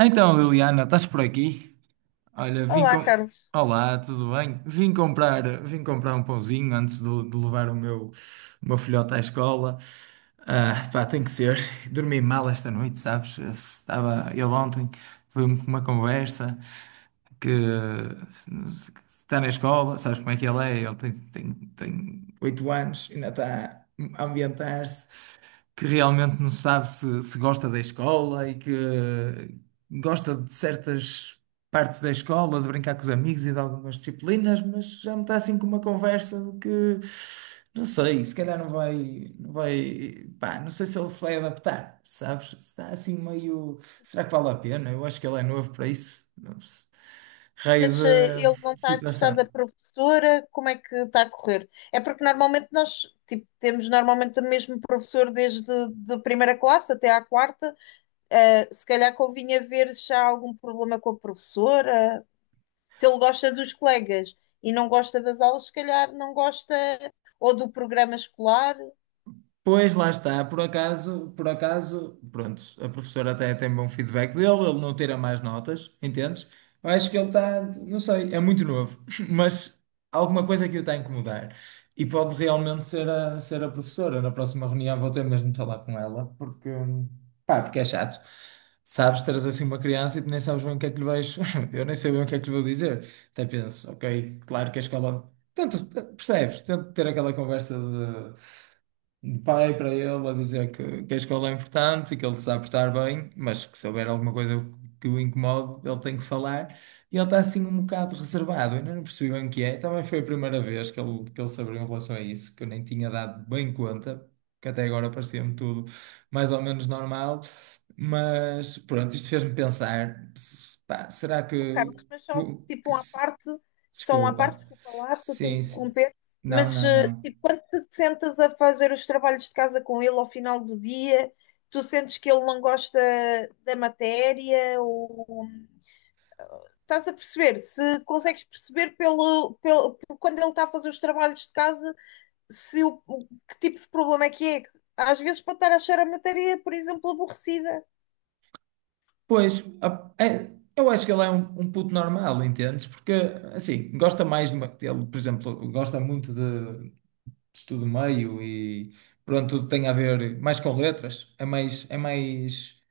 Então, Liliana, estás por aqui? Olha, vim Olá, com... Carlos. Olá, tudo bem? Vim comprar um pãozinho antes de levar o meu filhote à escola. Ah, pá, tem que ser. Dormi mal esta noite, sabes? Estava ele ontem, foi uma conversa que está na escola, sabes como é que ele é? Ele tem 8 anos, ainda está a ambientar-se que realmente não sabe se gosta da escola e que gosta de certas partes da escola, de brincar com os amigos e de algumas disciplinas, mas já me está assim com uma conversa de que não sei, se calhar não vai, pá, não sei se ele se vai adaptar, sabes? Está assim meio, será que vale a pena? Eu acho que ele é novo para isso, não sei. raio Mas ele não de está a gostar da situação. professora, como é que está a correr? É porque normalmente nós, tipo, temos normalmente o mesmo professor desde de primeira classe até à quarta. Se calhar convinha ver se há algum problema com a professora. Se ele gosta dos colegas e não gosta das aulas, se calhar não gosta ou do programa escolar. Pois lá está, por acaso, pronto, a professora até tem bom feedback dele, ele não tira mais notas, entendes? Eu acho que ele está, não sei, é muito novo, mas alguma coisa que o está a incomodar. E pode realmente ser a professora. Na próxima reunião vou ter mesmo de falar com ela, porque, pá, porque é chato. Sabes, teres assim uma criança e tu nem sabes bem o que é que lhe vais. Eu nem sei bem o que é que lhe vou dizer. Até penso, ok, claro que a escola. Tanto, percebes? Tento ter aquela conversa de pai para ele a dizer que a escola é importante e que ele se sabe estar bem, mas que se houver alguma coisa que o incomode, ele tem que falar. E ele está assim um bocado reservado, eu ainda não percebi bem o que é. Também foi a primeira vez que ele se abriu em relação a isso, que eu nem tinha dado bem conta, que até agora parecia-me tudo mais ou menos normal. Mas pronto, isto fez-me pensar, pá, será que, Carlos, mas só que- tipo que uma se- parte, só uma parte, desculpa. desculpa lá, estou a te Sim, sim. interromper, Não, mas não, não. tipo, quando te sentas a fazer os trabalhos de casa com ele ao final do dia, tu sentes que ele não gosta da matéria, ou estás a perceber, se consegues perceber pelo, pelo por quando ele está a fazer os trabalhos de casa, se que tipo de problema é que é. Às vezes pode estar a achar a matéria, por exemplo, aborrecida. Pois, eu acho que ele é um, um puto normal, entendes? Porque, assim, gosta mais de ele, por exemplo, gosta muito de estudo meio e, pronto, tudo tem a ver mais com letras. É mais, é mais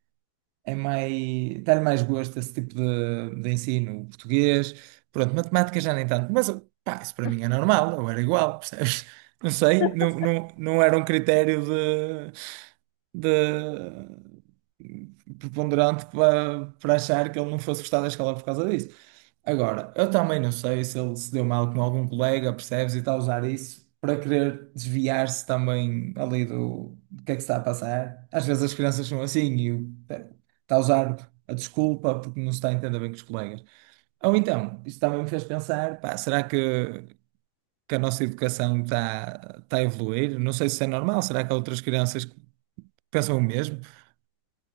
é mais, dá-lhe mais gosto esse tipo de ensino, o português, pronto, matemática já nem tanto, mas pá, isso para mim é normal, eu era igual, percebes? Não sei, não era um critério de preponderante para achar que ele não fosse gostar da escola por causa disso. Agora, eu também não sei se ele se deu mal com algum colega, percebes, e está a usar isso para querer desviar-se também ali do, do que é que se está a passar. Às vezes as crianças são assim e eu, está a usar a desculpa porque não se está a entender bem com os colegas. Ou então, isso também me fez pensar, pá, será que a nossa educação está a evoluir? Não sei se é normal, será que há outras crianças que pensam o mesmo?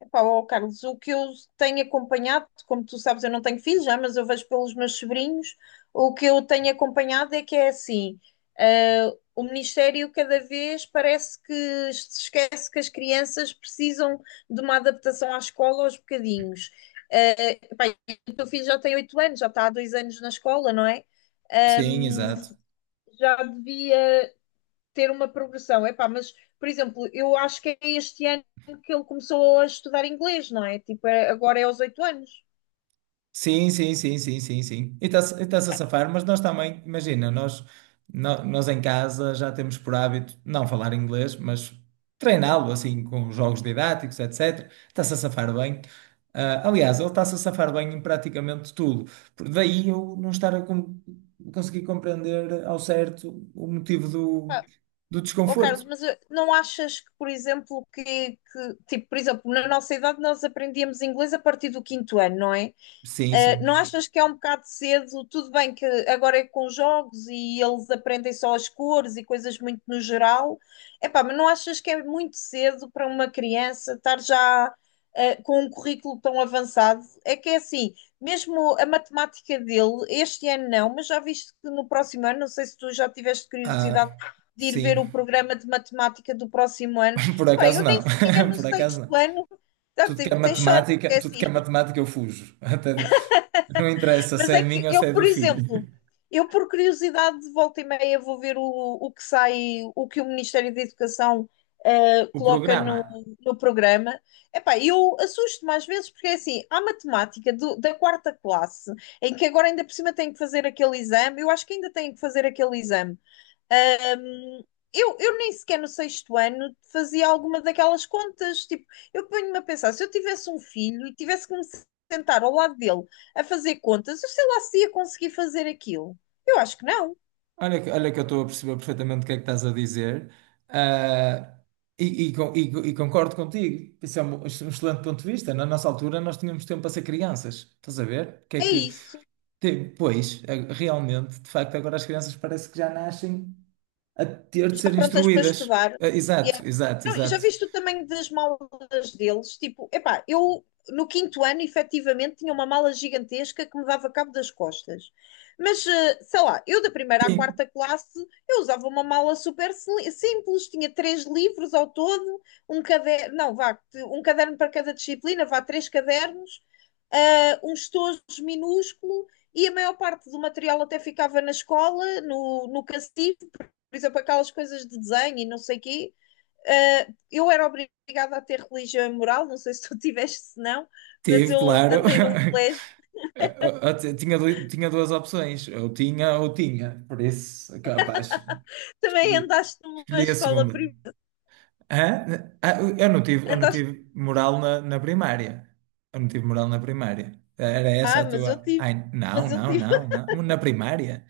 Epá, ó, Carlos, o que eu tenho acompanhado, como tu sabes, eu não tenho filhos já, mas eu vejo pelos meus sobrinhos, o que eu tenho acompanhado é que é assim, ah, o Ministério cada vez parece que se esquece que as crianças precisam de uma adaptação à escola aos bocadinhos. Ah, epá, e o teu filho já tem 8 anos, já está há 2 anos na escola, não é? Sim, exato. Já devia ter uma progressão. Epá, mas, por exemplo, eu acho que é este ano que ele começou a estudar inglês, não é? Tipo, agora é aos 8 anos. Sim, sim, sim, sim, sim, sim. E está-se a safar, mas nós também, imagina, nós, nós em casa já temos por hábito não falar inglês, mas treiná-lo assim com jogos didáticos, etc. Está-se a safar bem. Ah, aliás, ele está-se a safar bem em praticamente tudo. Daí eu não estar a conseguir compreender ao certo o motivo do, Epá, do ó Carlos, desconforto. mas não achas que, por exemplo, tipo, por exemplo, na nossa idade nós aprendíamos inglês a partir do quinto ano, não é? Sim, Não sim. achas que é um bocado cedo? Tudo bem que agora é com jogos e eles aprendem só as cores e coisas muito no geral. Epá, mas não achas que é muito cedo para uma criança estar já com um currículo tão avançado? É que é assim, mesmo a matemática dele, este ano não, mas já viste que no próximo ano, não sei se tu já tiveste curiosidade Ah, de ir sim, ver o programa de matemática do próximo ano. por Epá, acaso eu nem não. sequer no Por acaso sexto não. ano. Tá, Tudo que é tens sorte, porque é matemática, tudo que é assim, matemática eu fujo. Não interessa se mas é é que minha ou se eu, é por do exemplo, filho. eu por curiosidade de volta e meia vou ver o que sai, o que o Ministério da Educação O coloca programa. no programa. Epá, eu assusto mais vezes porque é assim, há matemática da quarta classe, em que agora ainda por cima tem que fazer aquele exame, eu acho que ainda tem que fazer aquele exame. Ah, eu nem sequer no sexto ano fazia alguma daquelas contas. Tipo, eu ponho-me a pensar, se eu tivesse um filho e tivesse que me sentar ao lado dele a fazer contas, eu sei lá se ia conseguir fazer aquilo. Eu acho que não. Olha, olha que eu estou a perceber perfeitamente o que é que estás a dizer. Ah, e concordo contigo. Isso é um, um excelente ponto de vista. Na nossa altura, nós tínhamos tempo para ser crianças. Estás a ver? O que é É que, isso. Pois, realmente, de facto, agora as crianças parece que já nascem a ter de Já ser prontas para instruídas. estudar. Ah, E é- Não, já exato. viste o tamanho das malas deles? Tipo, epá, eu no quinto ano, efetivamente, tinha uma mala gigantesca que me dava cabo das costas. Mas, sei lá, eu da primeira à Sim, quarta classe, eu usava uma mala super simples, tinha três livros ao todo, um caderno, não, vá, um caderno para cada disciplina, vá, três cadernos, ah, um estojo minúsculo, e a maior parte do material até ficava na escola, no cacifo, por exemplo, aquelas coisas de desenho e não sei o quê, eu era obrigada a ter religião e moral, não sei se tu tiveste, se não, mas tive, eu claro. andei num colégio, Tinha, tinha duas opções, ou tinha, por isso, é capaz, também escolhi, andaste numa escolhi a escola segunda. privada, Hã? Ah, eu não andaste, tive moral na primária. Eu não tive moral na primária. Era essa ah, a tua. Ai, não, mas eu não, tive, não, não. Na primária.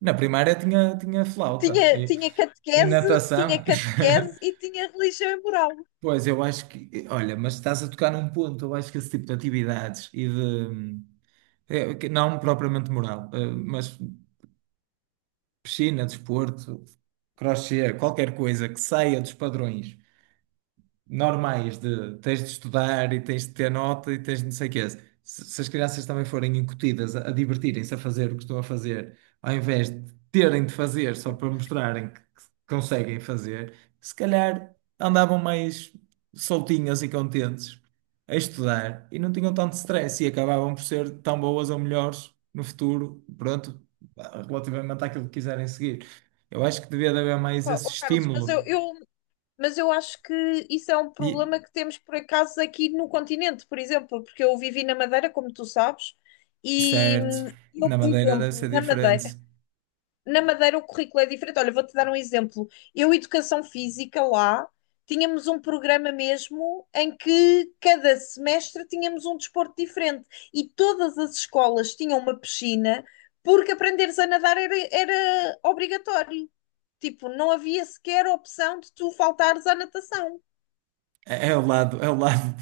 Na primária tinha, tinha flauta tinha, tinha e catequese, tinha natação. catequese e tinha religião e moral. Pois, eu acho que. Olha, mas estás a tocar num ponto. Eu acho que esse tipo de atividades e de. Que não propriamente moral, mas piscina, desporto, crochê, qualquer coisa que saia dos padrões normais de tens de estudar e tens de ter nota e tens de não sei o quê. Se as crianças também forem incutidas a divertirem-se a fazer o que estão a fazer, ao invés de terem de fazer só para mostrarem que conseguem fazer, se calhar andavam mais soltinhas e contentes a estudar e não tinham tanto stress e acabavam por ser tão boas ou melhores no futuro, pronto, relativamente àquilo que quiserem seguir. Eu acho que devia de haver mais esse Oh, Carlos, estímulo. Mas eu acho que isso é um E problema que temos por acaso aqui no continente, por exemplo, porque eu vivi na Madeira, como tu sabes, e certo. eu, Na por Madeira deve exemplo, ser na Madeira, diferente. O currículo é diferente. Olha, vou-te dar um exemplo. Eu, Educação Física, lá, tínhamos um programa mesmo em que cada semestre tínhamos um desporto diferente e todas as escolas tinham uma piscina porque aprenderes a nadar era obrigatório. Tipo, não havia sequer opção de tu faltares à natação. É, é o lado, é o lado,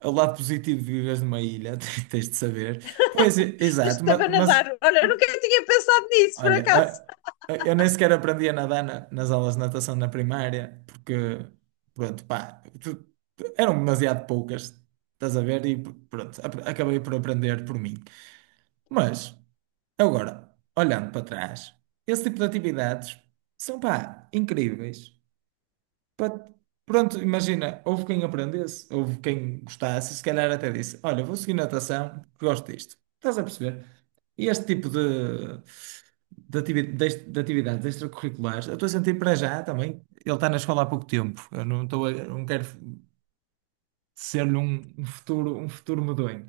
é o lado positivo de viveres numa ilha, tens de saber. Pois, exato, Estava a mas, nadar. Olha, eu nunca tinha pensado nisso, por olha, acaso. Eu nem sequer aprendi a nadar nas aulas de natação na primária, porque, pronto, pá, eram demasiado poucas, estás a ver? E pronto, acabei por aprender por mim. Mas, agora, olhando para trás, esse tipo de atividades são, pá, incríveis. Pá, pronto, imagina, houve quem aprendesse, houve quem gostasse, se calhar até disse: Olha, vou seguir natação, porque gosto disto. Estás a perceber? E este tipo de atividades extracurriculares, eu estou a sentir para já também. Ele está na escola há pouco tempo, eu não estou não quero ser-lhe um, um futuro medonho.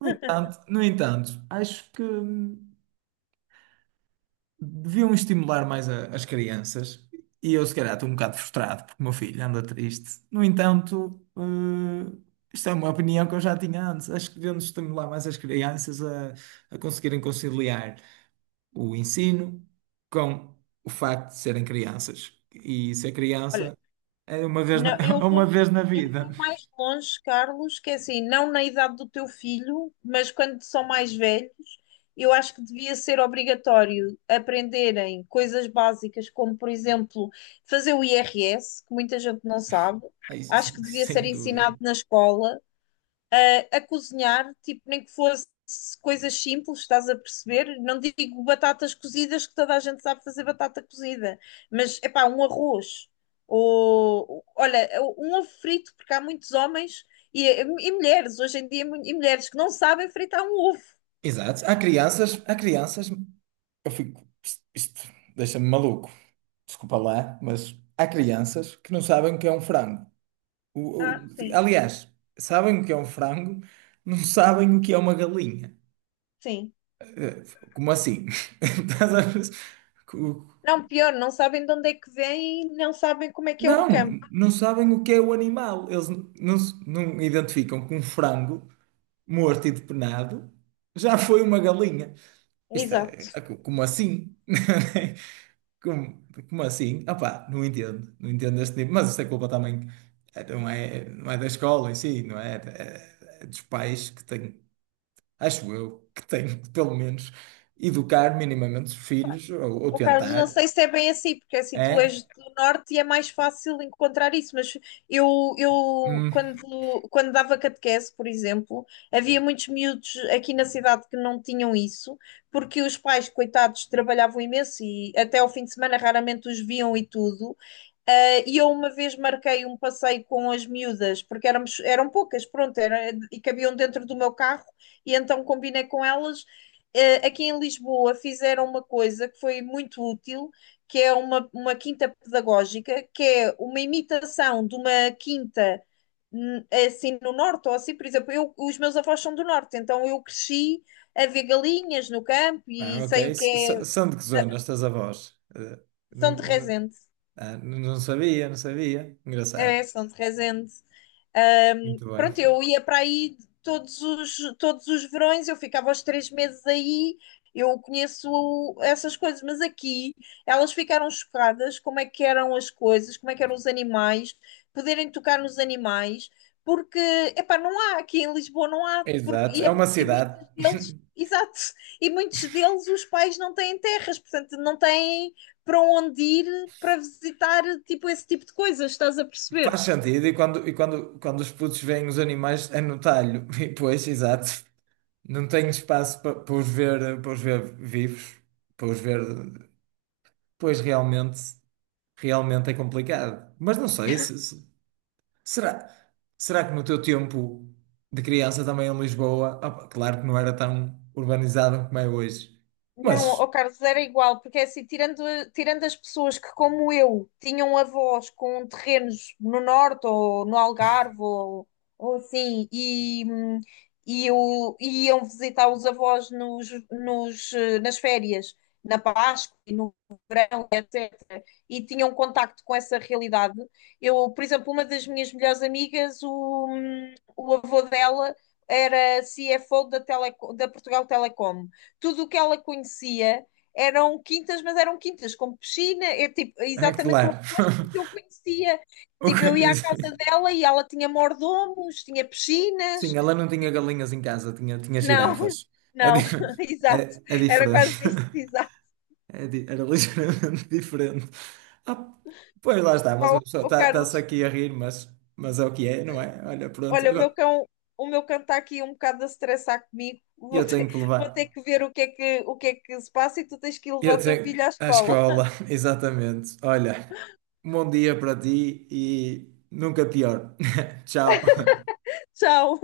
No entanto, acho que. Hum, deviam estimular mais as crianças. E eu, se calhar, estou um bocado frustrado porque o meu filho anda triste. No entanto, eh, isto é uma opinião que eu já tinha antes. Acho que devemos estimular mais as crianças a conseguirem conciliar o ensino com o facto de serem crianças. E ser Olha, criança é uma vez não, é uma vez na eu vou vida. mais longe, Carlos, que é assim, não na idade do teu filho, mas quando são mais velhos, eu acho que devia ser obrigatório aprenderem coisas básicas, como, por exemplo, fazer o IRS, que muita gente não sabe. É isso, Acho que devia ser sem dúvida. ensinado na escola, a cozinhar, tipo, nem que fosse coisas simples, estás a perceber? Não digo batatas cozidas, que toda a gente sabe fazer batata cozida, mas é pá, um arroz. Ou, olha, um ovo frito, porque há muitos homens e, e mulheres, hoje em dia, e mulheres que não sabem fritar um ovo. Exato. Há crianças. Isto deixa-me maluco. Desculpa lá, mas há crianças que não sabem o que é um frango. O- Ah, o- sim, aliás, sabem o que é um frango, não sabem o que é uma galinha. sim. Como assim? Estás a ver? Co- Não, pior, não sabem de onde é que vem e não sabem como é que é o Não, campo. não sabem o que é o animal. Eles n- não, se- não identificam que um frango morto e depenado já foi uma galinha. Isto Exato. Como assim? Como assim? Opá, não entendo este nível, mas isso é culpa também, não é da escola em si, não é, é, é dos pais que têm, acho eu, que têm que, pelo menos educar minimamente os filhos, ou Oh, Carlos, não tentar, sei se é bem assim, porque assim tu és é? do norte e é mais fácil encontrar isso, mas eu Hum, quando, dava catequese, por exemplo, havia muitos miúdos aqui na cidade que não tinham isso, porque os pais, coitados, trabalhavam imenso e até ao fim de semana raramente os viam e tudo. E eu uma vez marquei um passeio com as miúdas, porque éramos, eram poucas, pronto, era, e cabiam dentro do meu carro, e então combinei com elas. Aqui em Lisboa fizeram uma coisa que foi muito útil, que é uma quinta pedagógica, que é uma imitação de uma quinta assim no norte, ou assim, por exemplo, eu, os meus avós são do norte, então eu cresci a ver galinhas no campo e ah, ok, sei o que é. são de que zona estas avós? Eh, não, São de não, Resende, ah, não sabia, é, engraçado, são de Resende. Muito bem. Pronto, eu ia para aí todos os verões, eu ficava os 3 meses aí, eu conheço essas coisas, mas aqui elas ficaram chocadas como é que eram as coisas, como é que eram os animais, poderem tocar nos animais, porque, epá, não há, aqui em Lisboa não há, porque, Exato, é uma e cidade. muitos exato, e muitos deles os pais não têm terras, portanto não têm para onde ir para visitar, tipo, esse tipo de coisas, estás a Faz perceber? sentido, e quando, quando os putos veem os animais é no talho, e pois, exato, não tenho espaço para os ver vivos, para os ver, pois realmente, realmente é complicado. Mas não sei, se, será, será que no teu tempo de criança também em Lisboa, opa, claro que não era tão urbanizado como é hoje, Não, ó mas Carlos, era igual, porque é assim, tirando as pessoas que, como eu, tinham avós com terrenos no norte ou no Algarve ou assim, e iam visitar os avós nas férias, na Páscoa e no verão, etc., e tinham contacto com essa realidade. Eu, por exemplo, uma das minhas melhores amigas, o avô dela era CFO da Portugal Telecom. Tudo o que ela conhecia eram quintas, mas eram quintas com piscina, é tipo, é é exatamente o claro, oposto do que eu conhecia. O Tipo, que- eu ia à casa dela e ela tinha mordomos, tinha Sim, piscinas. ela não tinha galinhas em casa, tinha, tinha Não, girafas. É, di- não, exato. é, é Era diferente. quase isso, exato. Era ligeiramente diferente. Ah, pois lá está, mas uma Ó, pessoa ó, está-se Carlos, aqui a rir, mas é o que é, não é? Olha, pronto, olha, agora o meu cão está aqui um bocado a estressar comigo. Eu tenho que Vou levar. ter que ver o que é que se passa e tu tens que ir levar Eu o teu tenho filho à à escola. escola, exatamente. Olha, um bom dia para ti e nunca pior. Tchau. Tchau.